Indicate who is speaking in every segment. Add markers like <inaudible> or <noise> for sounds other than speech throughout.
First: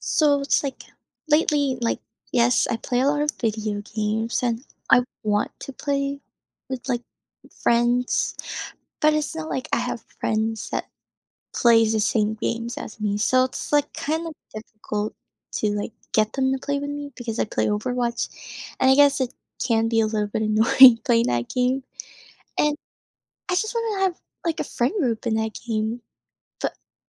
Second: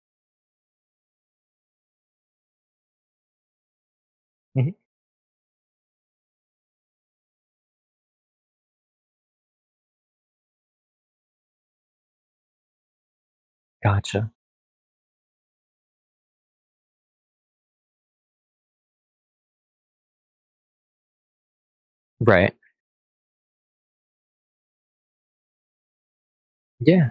Speaker 1: So it's like lately, yes, I play a lot of video games and
Speaker 2: Mhm.
Speaker 1: I want to play with friends, but it's not like I have friends that plays the same games as me. So it's like kind
Speaker 2: Gotcha.
Speaker 1: of difficult to get them to play with me because I play Overwatch and I guess it can be a little bit annoying <laughs> playing that game.
Speaker 2: Right.
Speaker 1: And I just want to have like a friend group in that game. But
Speaker 2: Yeah.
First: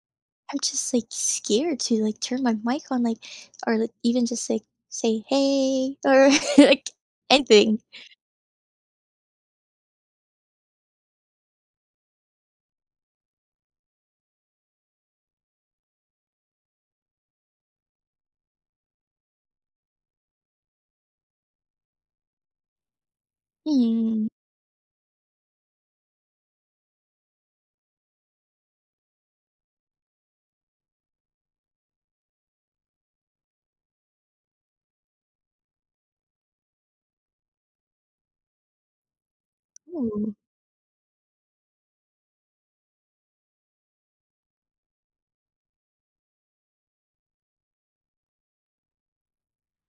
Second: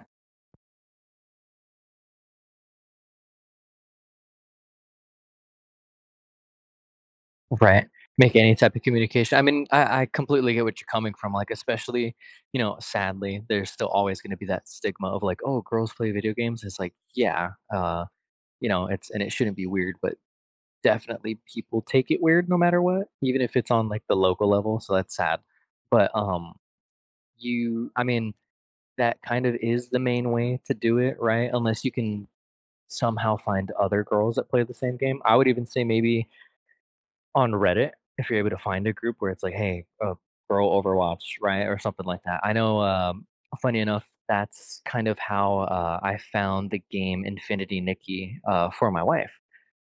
Speaker 1: I'm just like scared to turn my mic on, like, or like even just say hey or <laughs> like anything.
Speaker 2: Right. Make any type of communication. I mean, I completely get what you're coming from, like, especially, you know, sadly, there's still always gonna be that stigma of like, "Oh, girls play video games." It's like, yeah, you know, it's and it shouldn't be weird, but definitely people take it weird no matter what, even if it's on, like, the
Speaker 1: Mm.
Speaker 2: local level, so that's sad. But, you I mean, that kind of is the main way to do it, right? Unless you can somehow find other girls that play the same game. I would even say maybe on Reddit, if you're able to find a group where it's like, "Hey,
Speaker 1: Ooh.
Speaker 2: bro Overwatch," right, or something like that. I know, funny enough, that's kind of how, I found the game Infinity Nikki, for my wife,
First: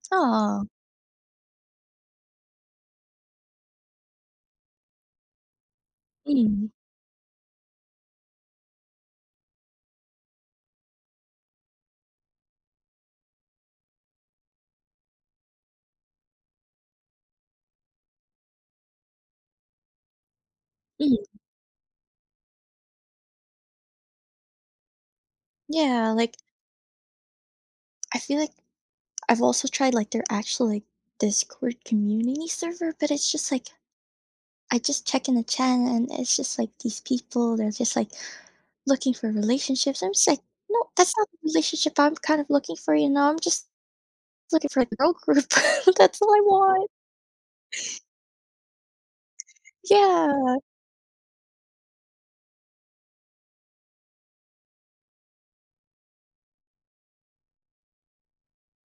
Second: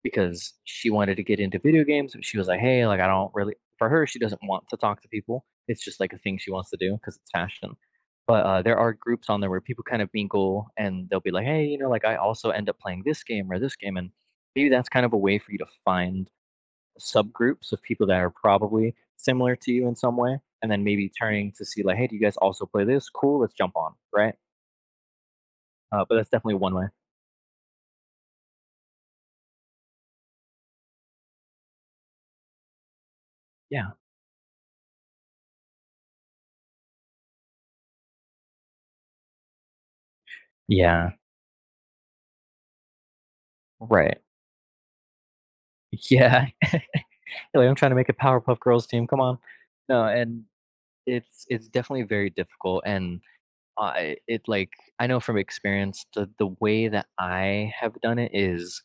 Speaker 2: because
Speaker 1: Oh.
Speaker 2: she wanted to get into video games, but she was like, "Hey, like, I don't really" for her, she doesn't want to talk to people. It's just, like, a thing she
Speaker 1: Mm.
Speaker 2: wants to do because it's fashion. But, there are groups on there where people kind of mingle, and they'll be like, "Hey, you know, like, I also end up playing this game or this game," and maybe that's kind of a way for you to find subgroups of people that are probably similar to you in some way, and then maybe
Speaker 1: Mm.
Speaker 2: turning to see like, hey, do you guys also play this? Cool, let's jump on, right? Uh,
Speaker 1: Yeah.
Speaker 2: but that's definitely one way.
Speaker 1: I feel like I've also tried like their actual like Discord community server, but it's just like
Speaker 2: Yeah.
Speaker 1: I just check in the chat and it's just like these people they're just like looking for relationships. I'm just like, no,
Speaker 2: Yeah.
Speaker 1: that's not the relationship I'm kind of looking for. You know, I'm just
Speaker 2: Right.
Speaker 1: looking for like a girl group. <laughs> That's all I
Speaker 2: Yeah. <laughs> like
Speaker 1: want.
Speaker 2: I'm trying to make a Powerpuff Girls team. Come on. No, and
Speaker 1: Yeah.
Speaker 2: it's definitely very difficult. And I it like, I know from experience, the way that I have done it is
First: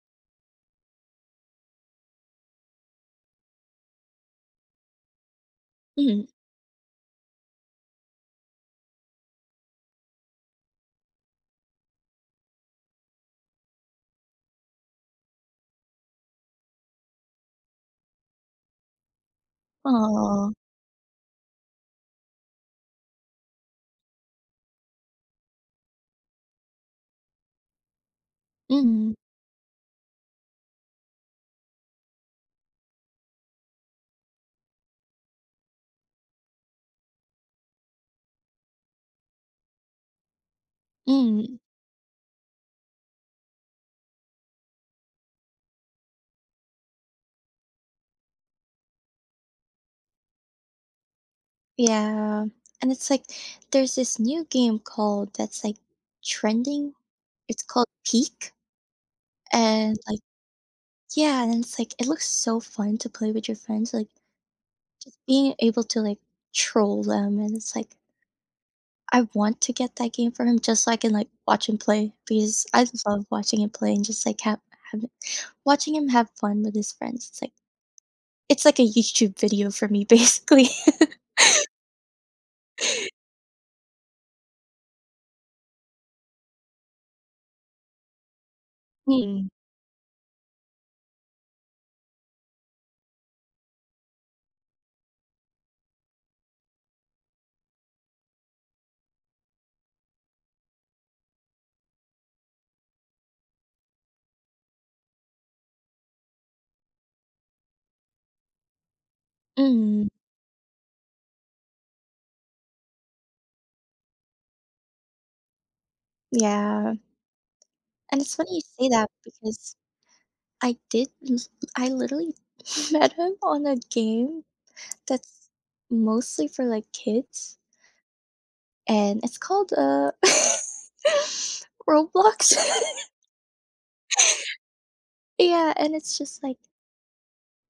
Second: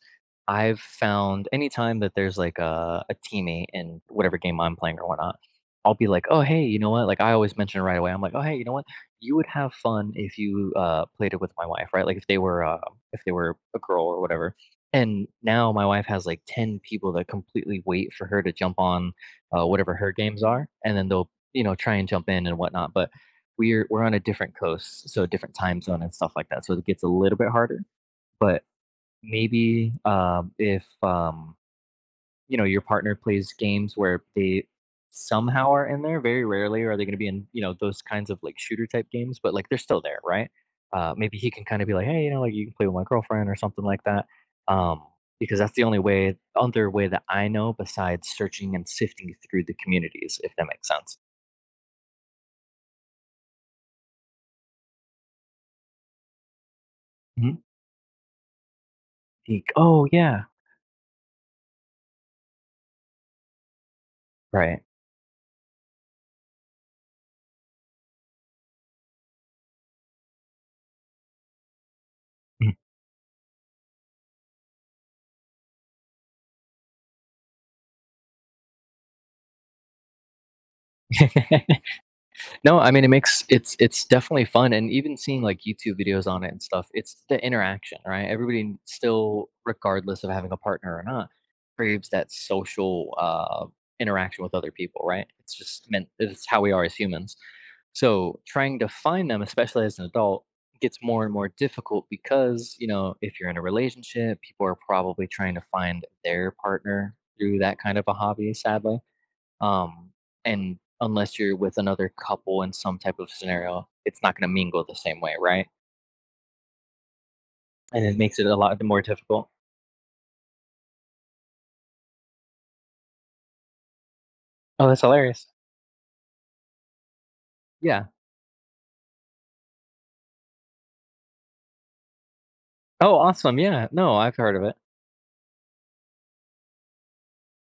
Speaker 2: I've found anytime that there's like a teammate in whatever game I'm playing or whatnot, I'll be
Speaker 1: Mhm.
Speaker 2: like, oh, hey, you know what? Like, I always mention right away. I'm like, oh, hey, you know what? You would have fun if you played it with my wife, right? Like, if they were a girl or whatever. And now my wife has like 10 people that completely wait for her to jump on whatever her games
Speaker 1: Oh.
Speaker 2: are. And then they'll, you know, try and jump in and whatnot. But we're on a different coast, so a different time zone and stuff like that. So it gets a little bit harder. But
Speaker 1: Mhm.
Speaker 2: maybe if you know your partner plays games where they somehow are in there, very rarely are they going to be in you know those kinds of like shooter type games, but like they're still there, right? Maybe he
Speaker 1: Mm.
Speaker 2: can kind of be like, hey, you know, like you can play with my girlfriend or something like that. Um, because that's the only way, other way that I know besides searching and sifting through the communities, if that makes sense.
Speaker 1: Yeah, and it's like there's this new game called that's like trending. It's
Speaker 2: Mhm.
Speaker 1: called Peak,
Speaker 2: Like,
Speaker 1: and,
Speaker 2: oh
Speaker 1: like
Speaker 2: yeah,
Speaker 1: yeah, and it's like it looks so fun to play with your friends, like
Speaker 2: right.
Speaker 1: being able to like troll them, and it's like, I want to get that game for him just so I can like watch him play because I love watching him play and just like have have watching him have fun with his friends. It's like a YouTube video for me, <laughs> basically. <laughs>
Speaker 2: <laughs> No, I mean, it makes it's definitely fun, and even seeing, like, YouTube videos on it and stuff, it's the interaction, right? Everybody
Speaker 1: Mm.
Speaker 2: still, regardless of having a partner or not, craves that social, interaction with other people, right? It's just meant it's how we are as humans. So, trying to find them, especially as an adult, gets more and more difficult because, you know, if you're in a relationship, people are probably trying to find their partner through that kind of a hobby, sadly.
Speaker 1: Mhm.
Speaker 2: Um, and unless you're with another couple in some type of scenario, it's not gonna mingle the same way, right?
Speaker 1: Yeah,
Speaker 2: And it
Speaker 1: and it's
Speaker 2: makes it
Speaker 1: funny
Speaker 2: a
Speaker 1: you
Speaker 2: lot
Speaker 1: say
Speaker 2: more
Speaker 1: that
Speaker 2: difficult.
Speaker 1: because I did l I literally <laughs> met him on a game
Speaker 2: Oh, that's hilarious.
Speaker 1: that's mostly for like kids,
Speaker 2: Yeah.
Speaker 1: and it's called, <laughs> Roblox.
Speaker 2: Oh,
Speaker 1: <laughs>
Speaker 2: awesome. Yeah. No, I've heard of it.
Speaker 1: Yeah, and it's just like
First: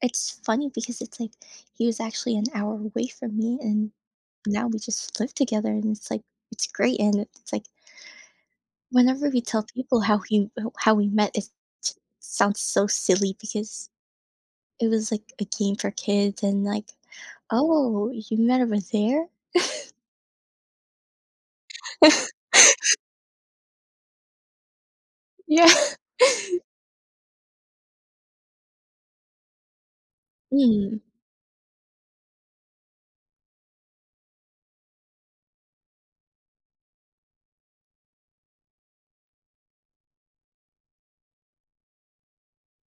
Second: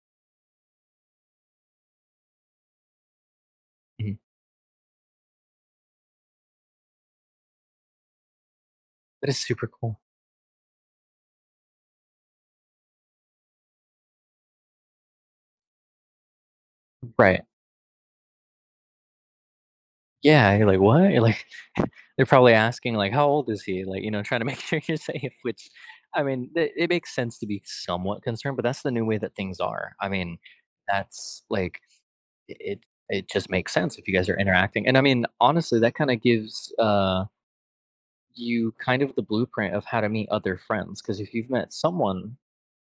Speaker 1: it's funny because it's like he was actually an hour away from me, and
Speaker 2: Mhm.
Speaker 1: now we just live together, and it's like it's great, and it's like whenever
Speaker 2: That
Speaker 1: we
Speaker 2: is
Speaker 1: tell
Speaker 2: super
Speaker 1: people
Speaker 2: cool.
Speaker 1: how he how we met, it sounds so silly because it was like a game for kids and, like
Speaker 2: Right.
Speaker 1: oh, you met over there?
Speaker 2: Yeah. You're like, what? You're like, <laughs> they're
Speaker 1: <laughs>
Speaker 2: probably asking, like, how old is he? Like, you know, trying to make <laughs> sure you're safe, which,
Speaker 1: Yeah.
Speaker 2: I mean, it makes sense to be somewhat concerned, but that's the new way that things are. I mean,
Speaker 1: Mm.
Speaker 2: that's like, it it it just makes sense if you guys are interacting. And I mean, honestly, that kind of gives you kind of the blueprint of how to meet other friends. Because if you've met someone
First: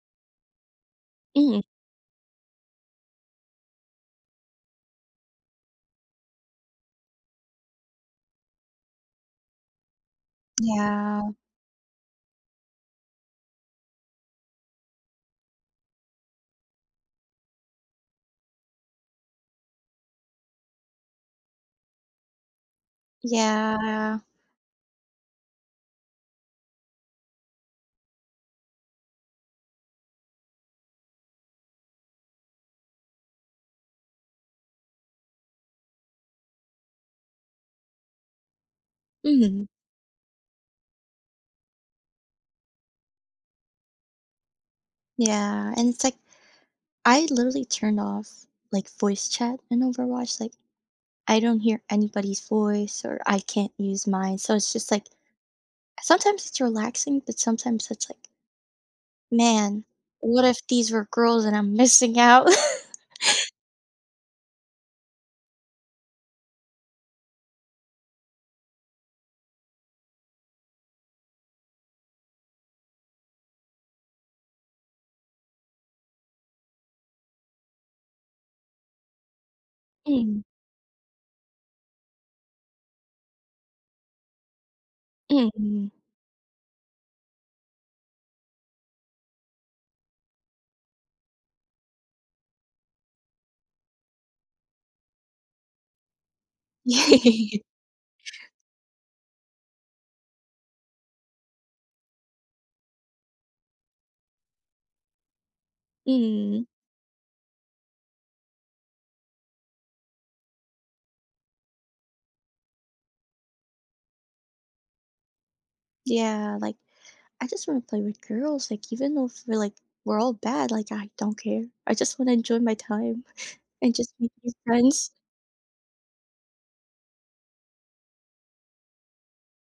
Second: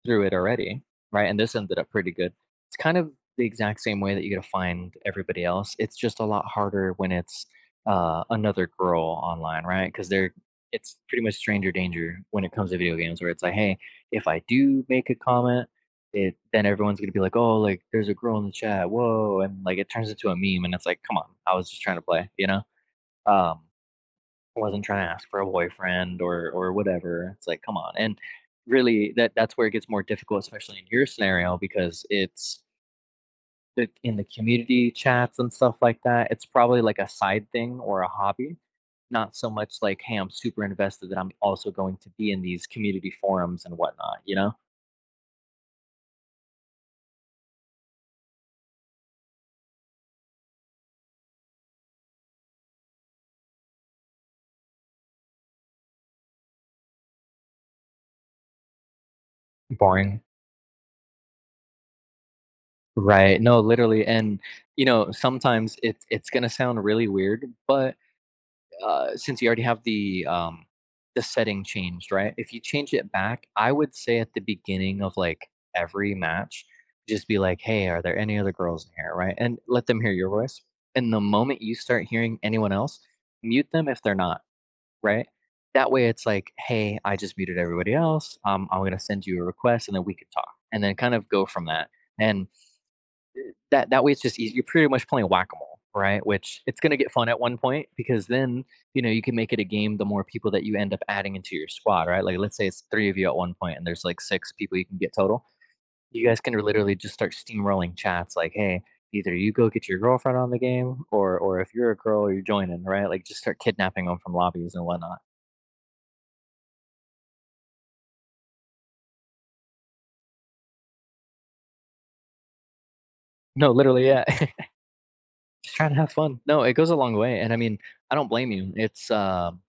Speaker 2: through it already, right? And this
Speaker 1: Mm.
Speaker 2: ended up pretty good. It's kind of the exact same way that you gotta find everybody else. It's just a lot harder when it's, another girl online, right? 'Cause they're It's pretty
Speaker 1: Yeah.
Speaker 2: much stranger danger when it comes to video games where it's like, "Hey, if I do make a comment, it then everyone's gonna be like, oh, like, there's a girl in the chat, whoa,' and, like, it turns into a meme," and it's like, "Come on, I was just trying to play," you know? Um
Speaker 1: Yeah.
Speaker 2: I wasn't trying to ask for a boyfriend or whatever. It's like, come on. And really that's where it gets more difficult, especially in your scenario, because in the community chats and stuff like that. It's probably like a side thing or a hobby. Not so
Speaker 1: Mhm.
Speaker 2: much like, hey, I'm super invested that I'm also going to be in these community forums and whatnot, you know?
Speaker 1: Yeah, and it's like I literally turned off like voice chat in Overwatch, like I don't hear anybody's voice or I can't use mine, so it's just like sometimes it's relaxing, but sometimes it's like, "Man,
Speaker 2: Boring.
Speaker 1: what if these were girls and I'm missing out?" <laughs>
Speaker 2: Right. No, literally. And you know, sometimes it's gonna sound really weird, but since you already have the setting changed, right? If you change it back, I would say at the beginning of like every match, just be like, "Hey, are there any other girls in here?" Right, and let them hear your
Speaker 1: Mm.
Speaker 2: voice. And the moment you start hearing anyone else, mute them if they're not right.
Speaker 1: Mm.
Speaker 2: That way, it's like, "Hey, I just muted everybody else. I'm gonna send you a request, and then we could talk." And then kind of go from that. And that way it's just easy. You're pretty much playing whack-a-mole, right? Which it's going to get fun at one
Speaker 1: <laughs>
Speaker 2: point because then you know you can make it a game. The more people that you end up adding into your squad, right? Like let's say it's three of you at one point, and there's like six people you can get total. You guys can
Speaker 1: Mm.
Speaker 2: literally just start steamrolling chats, like, "Hey, either you go get your girlfriend on the game, or if you're a girl, you're joining, right? Like just start kidnapping them from lobbies and whatnot."
Speaker 1: Yeah, like I just want to play with girls. Like even if we're like we're all bad, like I don't care. I just want to enjoy my time
Speaker 2: No,
Speaker 1: and
Speaker 2: literally,
Speaker 1: just
Speaker 2: yeah.
Speaker 1: make
Speaker 2: <laughs>
Speaker 1: new friends.
Speaker 2: just trying to have fun. No, it goes a long way, and I mean, I don't blame you. It's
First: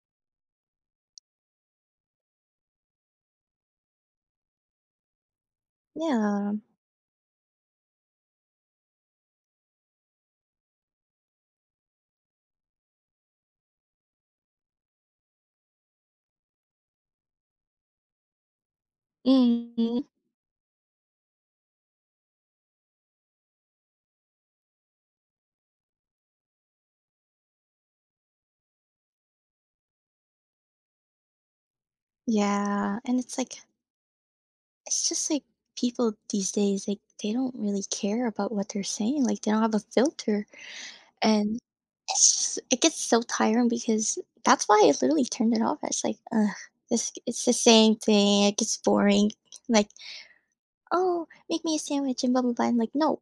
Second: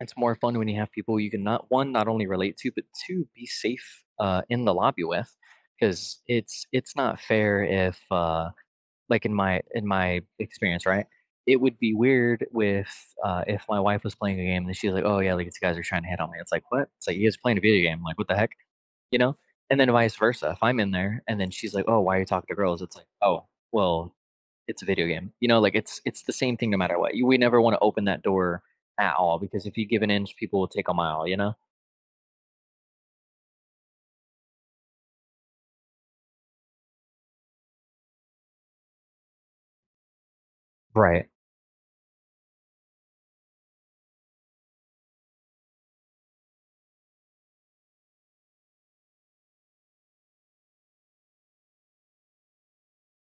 Speaker 2: it's more fun when you have people you can not one, not only relate to, but two, be safe in the lobby with, because
Speaker 1: Yeah.
Speaker 2: it's not fair if like in my experience, right? It would be weird with if my wife was playing a game and she's like, "Oh yeah, like these guys are trying to hit on me." It's like, what? It's like you guys playing a video game? Like what the heck? You know? And then
Speaker 1: Hmm.
Speaker 2: vice versa. If I'm in there and then she's like, "Oh, why are you talking to girls?" It's like, "Oh, well, it's a video game." You know, like it's the same thing no matter what. You We never wanna open that door at all because if you give an inch, people will take a mile, you know?
Speaker 1: Yeah. And it's like it's just like people these days, like they don't really care about what they're saying. Like they don't have a filter.
Speaker 2: Right.
Speaker 1: And it's just, it gets so tiring because that's why I literally turned it off. It's like, ugh, it's the same thing. It gets boring. Like, oh, make me a sandwich and blah, blah, blah. I'm like, no.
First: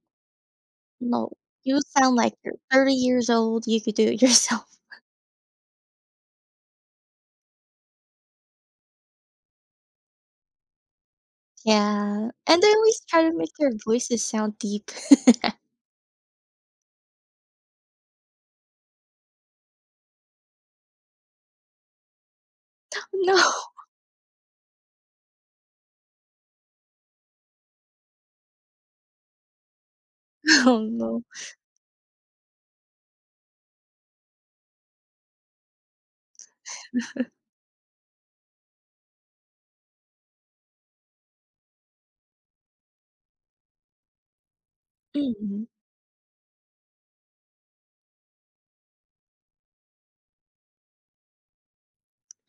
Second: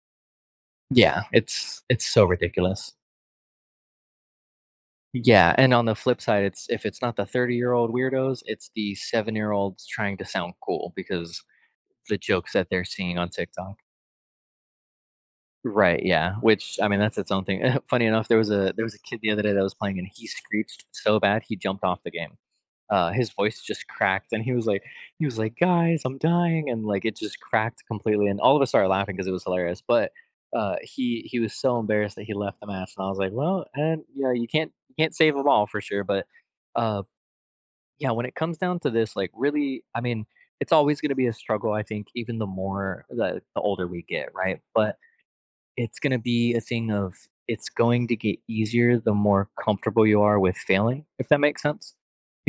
Speaker 2: Yeah,
Speaker 1: No, you
Speaker 2: it's
Speaker 1: sound
Speaker 2: so
Speaker 1: like you're
Speaker 2: ridiculous.
Speaker 1: 30 years old, you could do it <laughs> yourself.
Speaker 2: Yeah, and on the flip side, it's if it's not the 30-year-old weirdos, it's the seven-year-olds trying to sound cool because the
Speaker 1: Yeah,
Speaker 2: jokes
Speaker 1: and
Speaker 2: that
Speaker 1: they
Speaker 2: they're
Speaker 1: always
Speaker 2: seeing
Speaker 1: try
Speaker 2: on
Speaker 1: to make their
Speaker 2: TikTok.
Speaker 1: voices sound deep. <laughs>
Speaker 2: Right, yeah, which I mean, that's its own thing. <laughs> Funny enough, there was a kid the other day that was playing, and he screeched so bad he jumped off the game. His
Speaker 1: No,
Speaker 2: voice just cracked, and he was like, "Guys, I'm dying," and like it just cracked completely, and all of us started laughing because it was hilarious. But
Speaker 1: <laughs> oh, no.
Speaker 2: he was so embarrassed that he left the match, and I was like, "Well, and yeah, you can't save them all for sure." But uh, yeah, when it comes down to this, like really, I mean, it's always going to be a struggle. I think even the more the older we get, right? But
Speaker 1: Mhm.
Speaker 2: it's gonna be a thing of it's going to get easier the more comfortable you are with failing, if that makes sense.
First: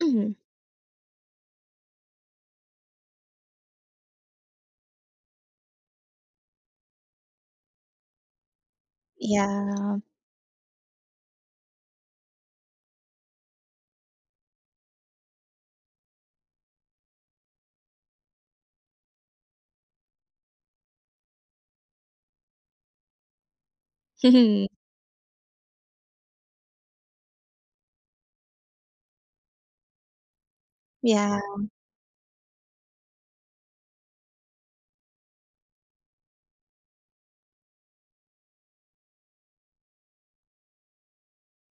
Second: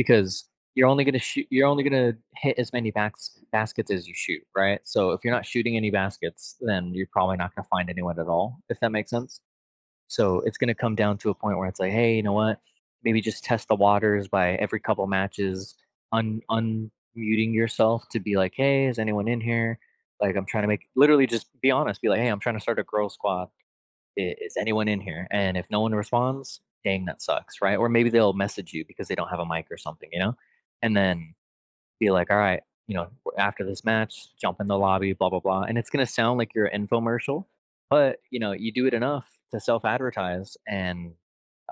Speaker 1: Mhm.
Speaker 2: you're only gonna hit as many backs baskets as you shoot, right? So if you're not shooting any baskets, then you're probably not gonna find anyone at all, if that makes sense.
Speaker 1: Yeah.
Speaker 2: So it's gonna come down to a point where it's like, hey, you know what? Maybe just test the waters by every couple matches, un unmuting yourself to be like, "Hey, is anyone in here?" Like, I'm trying to make literally just be honest, be like, "Hey, I'm trying to start a girl squad. Is
Speaker 1: Mhm.
Speaker 2: anyone in here?" And if no one responds, dang, that sucks, right? Or maybe they'll message you because they don't have a mic or something, you know? And then
Speaker 1: Yeah.
Speaker 2: be like, "All right, you know, after this match, jump in the lobby, blah blah blah," and it's gonna sound like your infomercial, but you know, you do it enough to self-advertise, and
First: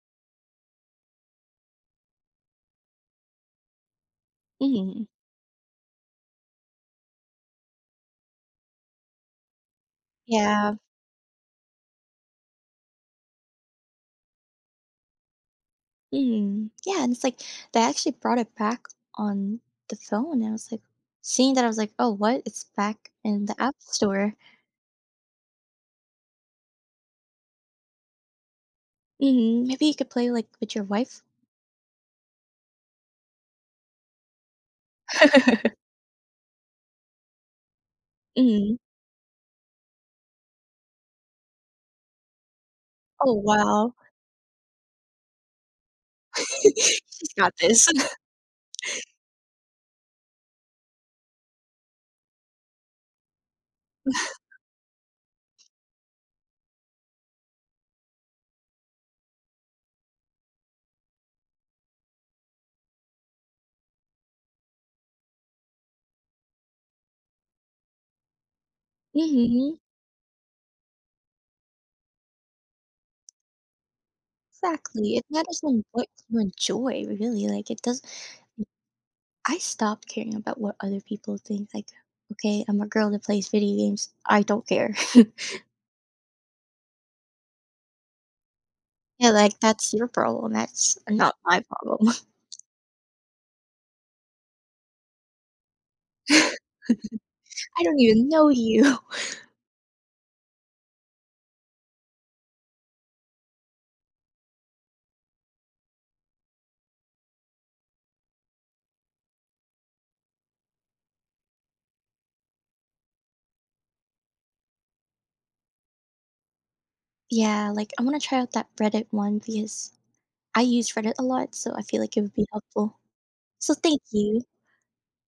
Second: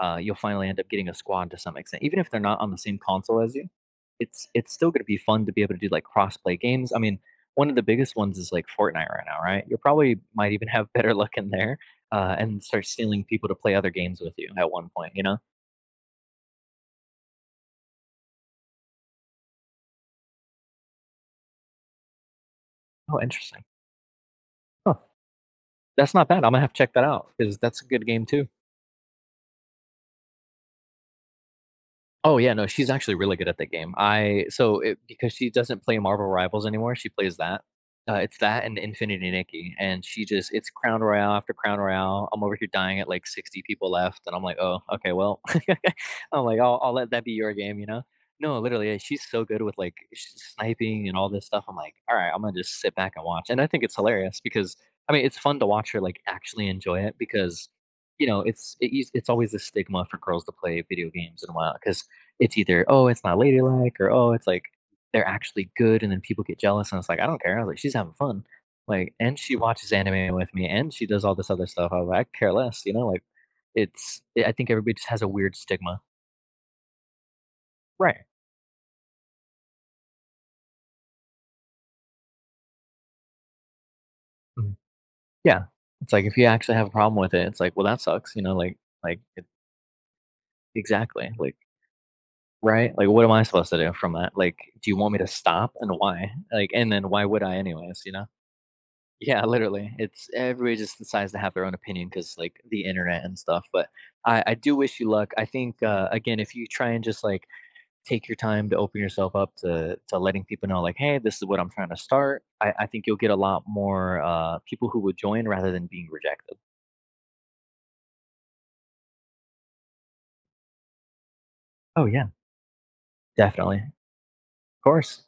Speaker 2: you'll finally end up getting a squad to some extent, even if they're not on the same console as you. It's still gonna
Speaker 1: Mhm.
Speaker 2: be fun to be able to do like cross-play games. I mean, one of the biggest ones is like Fortnite right now, right? You probably might even
Speaker 1: Yeah.
Speaker 2: have better luck in there, and start stealing people to play other games with you at one point, you know?
Speaker 1: Mhm. Yeah, and it's like they actually brought it back on the phone, I was like seeing that, I was like, "Oh, what? It's back
Speaker 2: Oh,
Speaker 1: in the
Speaker 2: interesting.
Speaker 1: App Store."
Speaker 2: Huh. That's not bad. I'm gonna have to check that out because that's a good game too.
Speaker 1: Mhm, maybe you could play like with your wife?
Speaker 2: Oh, yeah, no, she's actually really good at that game. I so it because she doesn't
Speaker 1: <laughs>
Speaker 2: play Marvel Rivals anymore, she plays that. It's that
Speaker 1: Mhm.
Speaker 2: and Infinity Nikki, and she just it's crown royale after crown royale. I'm over here dying at like
Speaker 1: Oh,
Speaker 2: 60 people
Speaker 1: wow.
Speaker 2: left, and I'm like, oh, okay, well, <laughs> I'm like, I'll
Speaker 1: <laughs>
Speaker 2: let that
Speaker 1: She's
Speaker 2: be
Speaker 1: got
Speaker 2: your game, you
Speaker 1: this.
Speaker 2: know?
Speaker 1: <laughs>
Speaker 2: No, literally, yeah, she's so good with like sniping and all this stuff. I'm like, all right, I'm gonna just sit back and watch, and I think it's hilarious because I mean, it's fun to watch her like actually enjoy it because you know, it's always a stigma for girls to play video games and whatnot because it's either, "Oh, it's not ladylike," or, "Oh, it's, like, they're actually good," and then people get jealous, and it's like, "I don't care." I was like, "She's having fun." Like, and she
Speaker 1: Mhm.
Speaker 2: watches anime with me, and she does all this other stuff. I was like, "I care less," you know? Like, it's I think everybody just
Speaker 1: Exactly.
Speaker 2: has
Speaker 1: It
Speaker 2: a weird
Speaker 1: matters on
Speaker 2: stigma.
Speaker 1: what you enjoy, really. Like it does.
Speaker 2: Right.
Speaker 1: I stopped caring about what other people think. Like, okay, I'm a girl that plays video games. I don't
Speaker 2: Mhm.
Speaker 1: care. <laughs>
Speaker 2: Yeah. It's like, if you actually have a problem with it, it's like, "Well, that sucks," you know? Like,
Speaker 1: Yeah,
Speaker 2: it
Speaker 1: like that's your problem. That's
Speaker 2: exactly.
Speaker 1: not
Speaker 2: Like,
Speaker 1: my problem.
Speaker 2: right? Like, what am I supposed to do from that? Like, do you want me to stop, and why? Like,
Speaker 1: <laughs> I
Speaker 2: and then why would I
Speaker 1: don't
Speaker 2: anyways, you know?
Speaker 1: even know you. <laughs>
Speaker 2: Yeah, literally. It's everybody just decides to have their own opinion because like the internet and stuff. But I do wish you luck. I think again, if you try and just like take your time to open yourself up to letting people know, like, hey, this is what I'm trying to start. I think you'll get a lot more people who would join rather than being rejected.
Speaker 1: Yeah, like I wanna try out that Reddit one because I use Reddit a lot, so I feel
Speaker 2: Oh
Speaker 1: like it
Speaker 2: yeah,
Speaker 1: would be helpful. So
Speaker 2: definitely,
Speaker 1: thank
Speaker 2: of
Speaker 1: you.
Speaker 2: course.